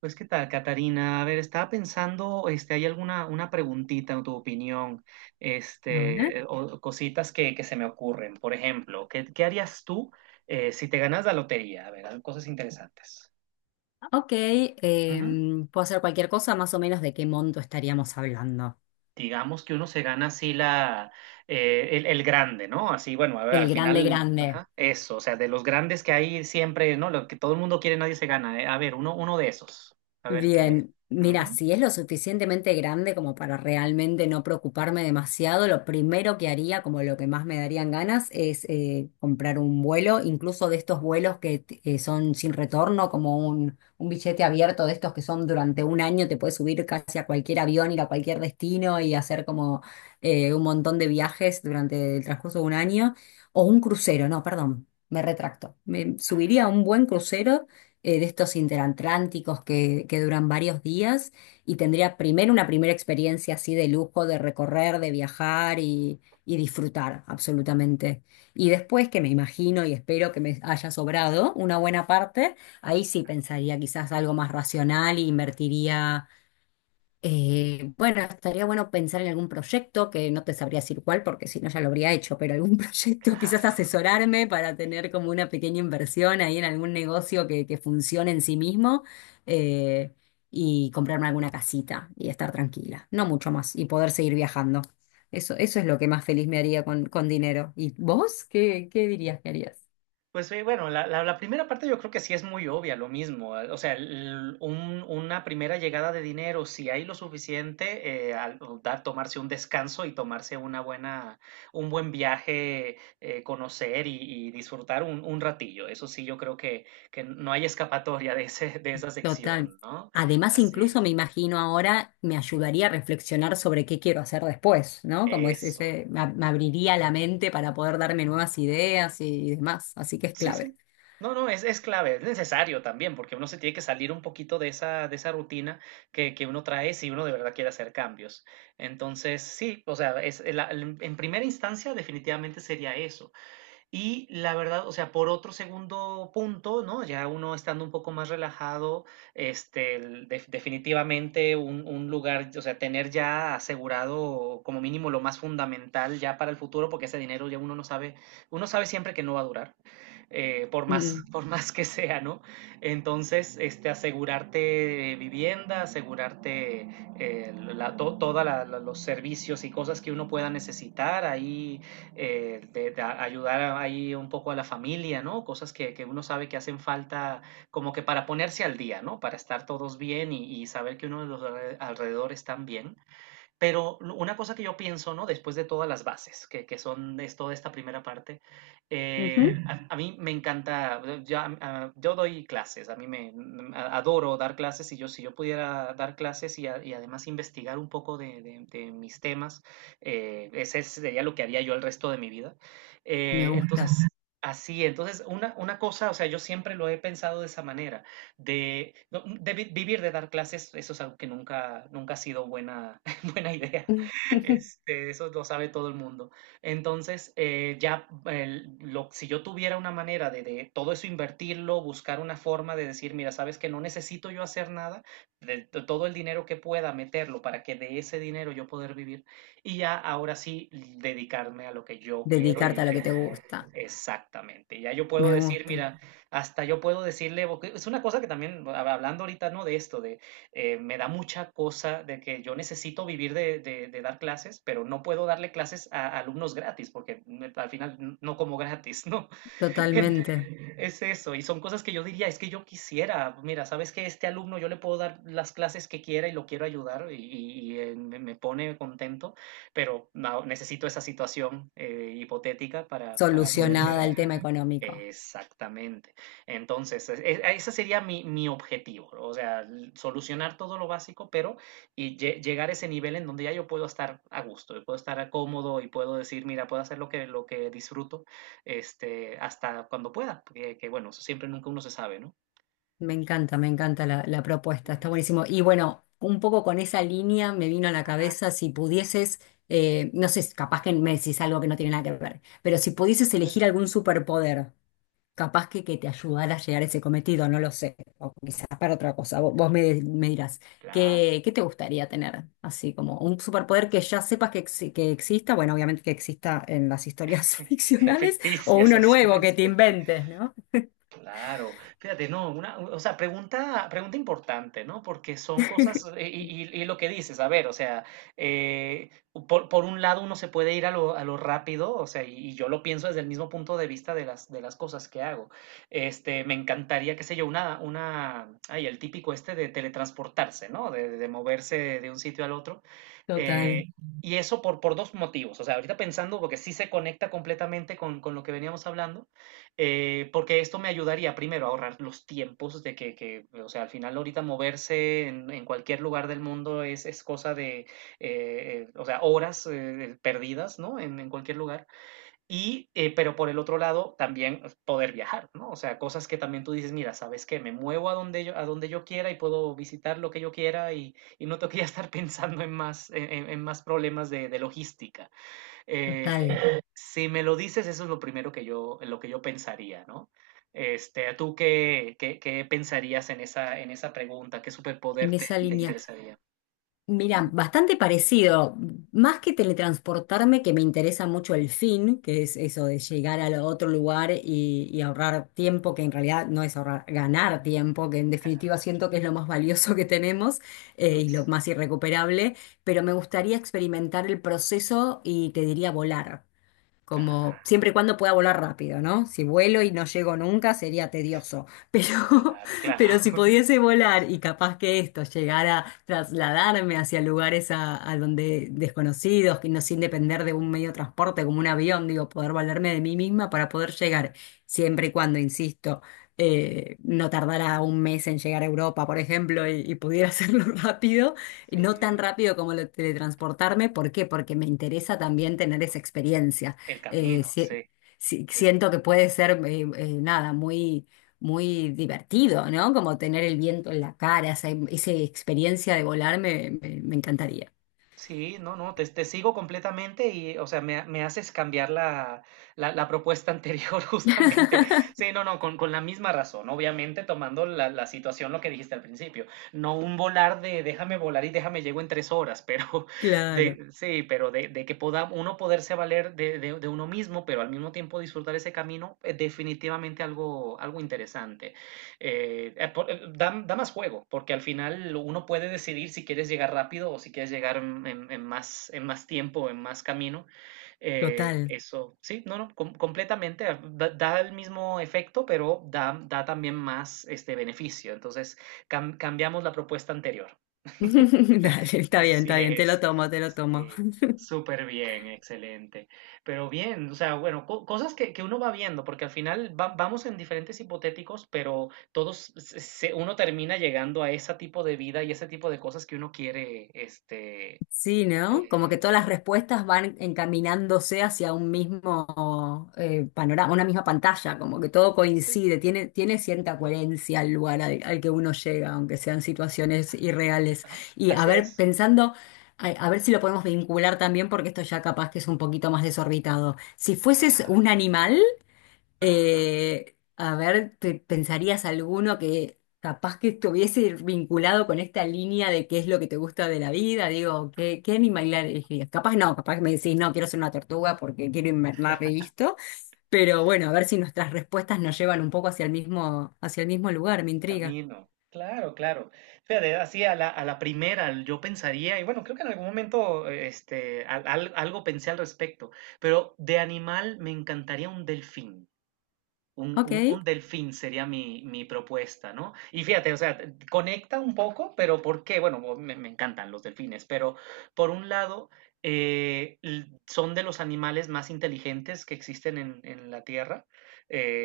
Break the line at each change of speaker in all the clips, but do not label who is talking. ¿Qué tal, Catarina? A ver, estaba pensando, este, ¿hay alguna una preguntita en tu opinión?
A ver.
O cositas que se me ocurren. Por ejemplo, ¿qué harías tú si te ganas la lotería? A ver, hay cosas interesantes.
Ok,
Ujú.
puedo hacer cualquier cosa, más o menos de qué monto estaríamos hablando.
Digamos que uno se gana así el grande, ¿no? Así, bueno, a ver,
El
al
grande,
final,
grande.
ajá, eso, o sea, de los grandes que hay siempre, ¿no? Lo que todo el mundo quiere, nadie se gana. A ver, uno de esos. A ver qué.
Bien, mira,
Ujú.
si es lo suficientemente grande como para realmente no preocuparme demasiado, lo primero que haría, como lo que más me darían ganas, es comprar un vuelo, incluso de estos vuelos que son sin retorno, como un billete abierto de estos que son durante un año, te puedes subir casi a cualquier avión, ir a cualquier destino y hacer como un montón de viajes durante el transcurso de un año, o un crucero, no, perdón. Me retracto. Me subiría a un buen crucero de estos interatlánticos que duran varios días y tendría primero una primera experiencia así de lujo, de recorrer, de viajar y disfrutar absolutamente. Y después, que me imagino y espero que me haya sobrado una buena parte, ahí sí pensaría quizás algo más racional e invertiría bueno, estaría bueno pensar en algún proyecto, que no te sabría decir cuál, porque si no ya lo habría hecho, pero algún proyecto, quizás
Claro.
asesorarme para tener como una pequeña inversión ahí en algún negocio que funcione en sí mismo, eh, y comprarme alguna casita y estar tranquila, no mucho más, y poder seguir viajando. Eso es lo que más feliz me haría con dinero. ¿Y vos? ¿Qué, qué dirías que harías?
Pues sí, bueno, la primera parte yo creo que sí es muy obvia, lo mismo. O sea, una primera llegada de dinero, si hay lo suficiente, o dar, tomarse un descanso y tomarse una buena, un buen viaje, conocer y disfrutar un ratillo. Eso sí, yo creo que no hay escapatoria de ese, de esa
Total.
sección, ¿no?
Además,
Así,
incluso me imagino ahora, me ayudaría a reflexionar sobre qué quiero hacer después, ¿no? Como es
eso.
ese, me, me abriría la mente para poder darme nuevas ideas y demás. Así que es
Sí,
clave.
sí. No, no, es clave, es necesario también, porque uno se tiene que salir un poquito de esa rutina que uno trae si uno de verdad quiere hacer cambios. Entonces, sí, o sea, es, en primera instancia definitivamente sería eso, y la verdad, o sea, por otro segundo punto, ¿no? Ya uno estando un poco más relajado, definitivamente un lugar, o sea, tener ya asegurado como mínimo lo más fundamental ya para el futuro, porque ese dinero ya uno no sabe, uno sabe siempre que no va a durar, por más,
Mm,
por más que sea, ¿no? Entonces, este, asegurarte vivienda, asegurarte toda los servicios y cosas que uno pueda necesitar ahí de ayudar ahí un poco a la familia, ¿no? Cosas que uno sabe que hacen falta como que para ponerse al día, ¿no? Para estar todos bien y saber que uno de los alrededor están bien. Pero una cosa que yo pienso, ¿no? Después de todas las bases, que son de toda esta primera parte,
ujú.
mí me encanta, ya, yo doy clases, a mí me mm, a, adoro dar clases y yo si yo pudiera dar clases y además investigar un poco de mis temas, ese sería lo que haría yo el resto de mi vida.
Me
Eh, entonces,
gusta.
Así, entonces, cosa, o sea, yo siempre lo he pensado de esa manera, de, no, de, vi- vivir de dar clases, eso es algo que nunca, nunca ha sido buena, buena idea. Este, eso lo sabe todo el mundo. Entonces, si yo tuviera una manera de todo eso invertirlo, buscar una forma de decir, mira, sabes que no necesito yo hacer nada, todo el dinero que pueda meterlo para que de ese dinero yo poder vivir y ya ahora sí dedicarme a lo que yo quiero y
Dedicarte
lo
a lo
que
que te
me...
gusta.
Exactamente. Ya yo puedo
Me
decir,
gusta.
mira, hasta yo puedo decirle, porque es una cosa que también, hablando ahorita, ¿no? De esto, de me da mucha cosa de que yo necesito vivir de dar clases, pero no puedo darle clases a alumnos gratis, porque al final no como gratis, ¿no? Ent-
Totalmente
Es eso, y son cosas que yo diría, es que yo quisiera, mira, sabes que este alumno yo le puedo dar las clases que quiera y lo quiero ayudar y me pone contento, pero no, necesito esa situación hipotética para poder
solucionada
llegar.
el tema económico.
Exactamente. Entonces, ese sería mi, mi objetivo, ¿no? O sea, solucionar todo lo básico, pero y llegar a ese nivel en donde ya yo puedo estar a gusto, y puedo estar a cómodo y puedo decir, mira, puedo hacer lo que disfruto, este, hasta cuando pueda, porque, que bueno, eso siempre nunca uno se sabe, ¿no?
Me encanta la propuesta, está
Es,
buenísimo. Y bueno, un poco con esa línea me vino a la
ajá,
cabeza si pudieses, no sé, capaz que me decís algo que no tiene nada que ver, pero si pudieses
es-
elegir algún superpoder, capaz que te ayudara a llegar a ese cometido, no lo sé, o quizás para otra cosa, vos, vos me, me dirás,
claro,
¿qué, qué te gustaría tener? Así como un superpoder que ya sepas que, que exista, bueno, obviamente que exista en las historias ficcionales, o
ficticias,
uno
así
nuevo que
es.
te inventes, ¿no?
Claro, fíjate, no, una, o sea, pregunta, pregunta importante, ¿no? Porque son cosas, y lo que dices, a ver, o sea, eh, por un lado uno se puede ir a lo rápido, o sea, y yo lo pienso desde el mismo punto de vista de las cosas que hago. Este, me encantaría, qué sé yo, el típico este de teletransportarse, ¿no? De moverse de un sitio al otro. eh,
Total,
y eso por dos motivos, o sea, ahorita pensando, porque sí se conecta completamente con lo que veníamos hablando. Porque esto me ayudaría primero a ahorrar los tiempos de que o sea, al final ahorita moverse en cualquier lugar del mundo es cosa de o sea, horas perdidas, ¿no? En cualquier lugar. Pero por el otro lado, también poder viajar, ¿no? O sea, cosas que también tú dices, mira, ¿sabes qué? Me muevo a donde yo quiera y puedo visitar lo que yo quiera y no tengo que ya estar pensando en más, en más problemas de logística. Eh,
total.
si me lo dices, eso es lo primero que yo, lo que yo pensaría, ¿no? Este, tú ¿qué pensarías en esa pregunta? ¿Qué superpoder
En esa
te
línea.
interesaría?
Mira, bastante parecido. Más que teletransportarme, que me interesa mucho el fin, que es eso de llegar a otro lugar y ahorrar tiempo, que en realidad no es ahorrar, ganar tiempo, que en definitiva siento que es lo más valioso que tenemos,
Lo
y lo
es.
más irrecuperable, pero me gustaría experimentar el proceso y te diría volar
Ah,
como siempre y cuando pueda volar rápido, ¿no? Si vuelo y no llego nunca sería tedioso, pero,
claro, claro.
pero si pudiese volar y capaz que esto llegara a trasladarme hacia lugares a donde desconocidos, que no sin depender de un medio de transporte como un avión, digo, poder valerme de mí misma para poder llegar, siempre y cuando, insisto, no tardara un mes en llegar a Europa, por ejemplo, y pudiera hacerlo rápido, y no tan
Sí,
rápido como lo de teletransportarme, ¿por qué? Porque me interesa también tener esa experiencia.
el
eh,
camino,
si-
sí, sí, sí.
Siento que puede ser, nada, muy, muy divertido, ¿no? Como tener el viento en la cara, esa, esa experiencia de volar me encantaría.
Sí, no, no, te sigo completamente y, o sea, me haces cambiar la propuesta anterior justamente. Sí, no, no, con la misma razón, obviamente tomando la, la situación, lo que dijiste al principio. No un volar de déjame volar y déjame llego en tres horas, pero de,
Claro,
sí, pero de que pueda uno poderse valer de uno mismo, pero al mismo tiempo disfrutar ese camino, es definitivamente algo, algo interesante. Da, da más juego, porque al final uno puede decidir si quieres llegar rápido o si quieres llegar en, en más tiempo, en más camino.
total.
Sí, no, no, completamente. Da, da el mismo efecto, pero da, da también más este beneficio. Entonces, cambiamos la propuesta anterior.
Dale,
Así
está bien, te lo
es.
tomo, te lo tomo.
Sí, súper bien, excelente. Pero bien, o sea, bueno, cosas que uno va viendo, porque al final vamos en diferentes hipotéticos, pero todos, uno termina llegando a ese tipo de vida y ese tipo de cosas que uno quiere, este,
Sí, ¿no? Como que
de,
todas las
del,
respuestas van encaminándose hacia un mismo panorama, una misma pantalla, como que todo
sí,
coincide, tiene, tiene cierta coherencia al lugar al, al que uno llega, aunque sean situaciones irreales.
ajá,
Y a
así
ver,
es.
pensando, a ver si lo podemos vincular también, porque esto ya capaz que es un poquito más desorbitado. Si fueses
Ajá,
un animal,
ajá.
a ver, ¿te pensarías alguno que capaz que estuviese vinculado con esta línea de qué es lo que te gusta de la vida? Digo, ¿qué, qué animal elegirías? Capaz no, capaz me decís, no, quiero ser una tortuga porque quiero invernar y listo. Pero bueno, a ver si nuestras respuestas nos llevan un poco hacia el mismo lugar, me
El
intriga.
camino. Claro, claro. Fíjate, así a la primera yo pensaría, y bueno, creo que en algún momento algo pensé al respecto, pero de animal me encantaría un delfín. Un,
Ok,
un delfín sería mi, mi propuesta, ¿no? Y fíjate, o sea, conecta un poco, pero ¿por qué? Bueno, me encantan los delfines, pero por un lado, son de los animales más inteligentes que existen en la Tierra.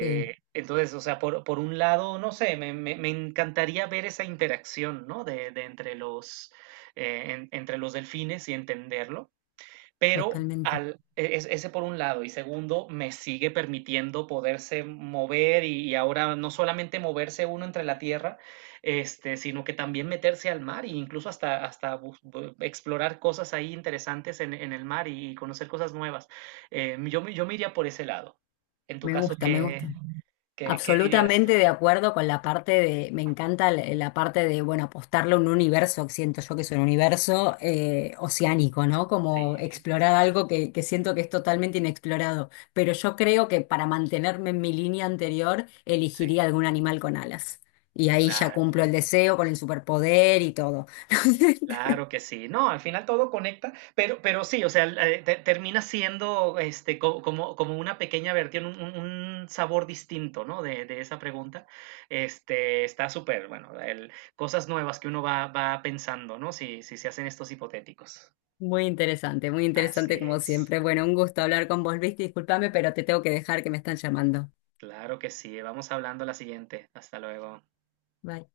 sí,
Entonces, o sea, por un lado, no sé, me encantaría ver esa interacción, ¿no? De entre los, entre los delfines y entenderlo, pero
totalmente.
ese por un lado, y segundo, me sigue permitiendo poderse mover y ahora no solamente moverse uno entre la tierra, este, sino que también meterse al mar e incluso hasta, hasta explorar cosas ahí interesantes en el mar y, conocer cosas nuevas. Yo me iría por ese lado. En tu
Me
caso,
gusta, me gusta.
¿qué dirías tú?
Absolutamente de acuerdo con la parte de, me encanta la la parte de, bueno, apostarle a un universo, que siento yo que es un universo oceánico, ¿no? Como
Sí,
explorar algo que siento que es totalmente inexplorado. Pero yo creo que para mantenerme en mi línea anterior, elegiría
sí,
algún animal con alas. Y ahí ya
claro.
cumplo el deseo con el superpoder y todo.
Claro que sí, no, al final todo conecta, pero sí, o sea, termina siendo este, como como una pequeña versión, un sabor distinto, ¿no? De esa pregunta. Este, está súper, bueno, cosas nuevas que uno va pensando, ¿no? Si, si se hacen estos hipotéticos.
Muy
Así
interesante como
es,
siempre. Bueno, un gusto hablar con vos, Luis. Disculpame, pero te tengo que dejar que me están llamando.
claro que sí, vamos hablando a la siguiente. Hasta luego.
Bye.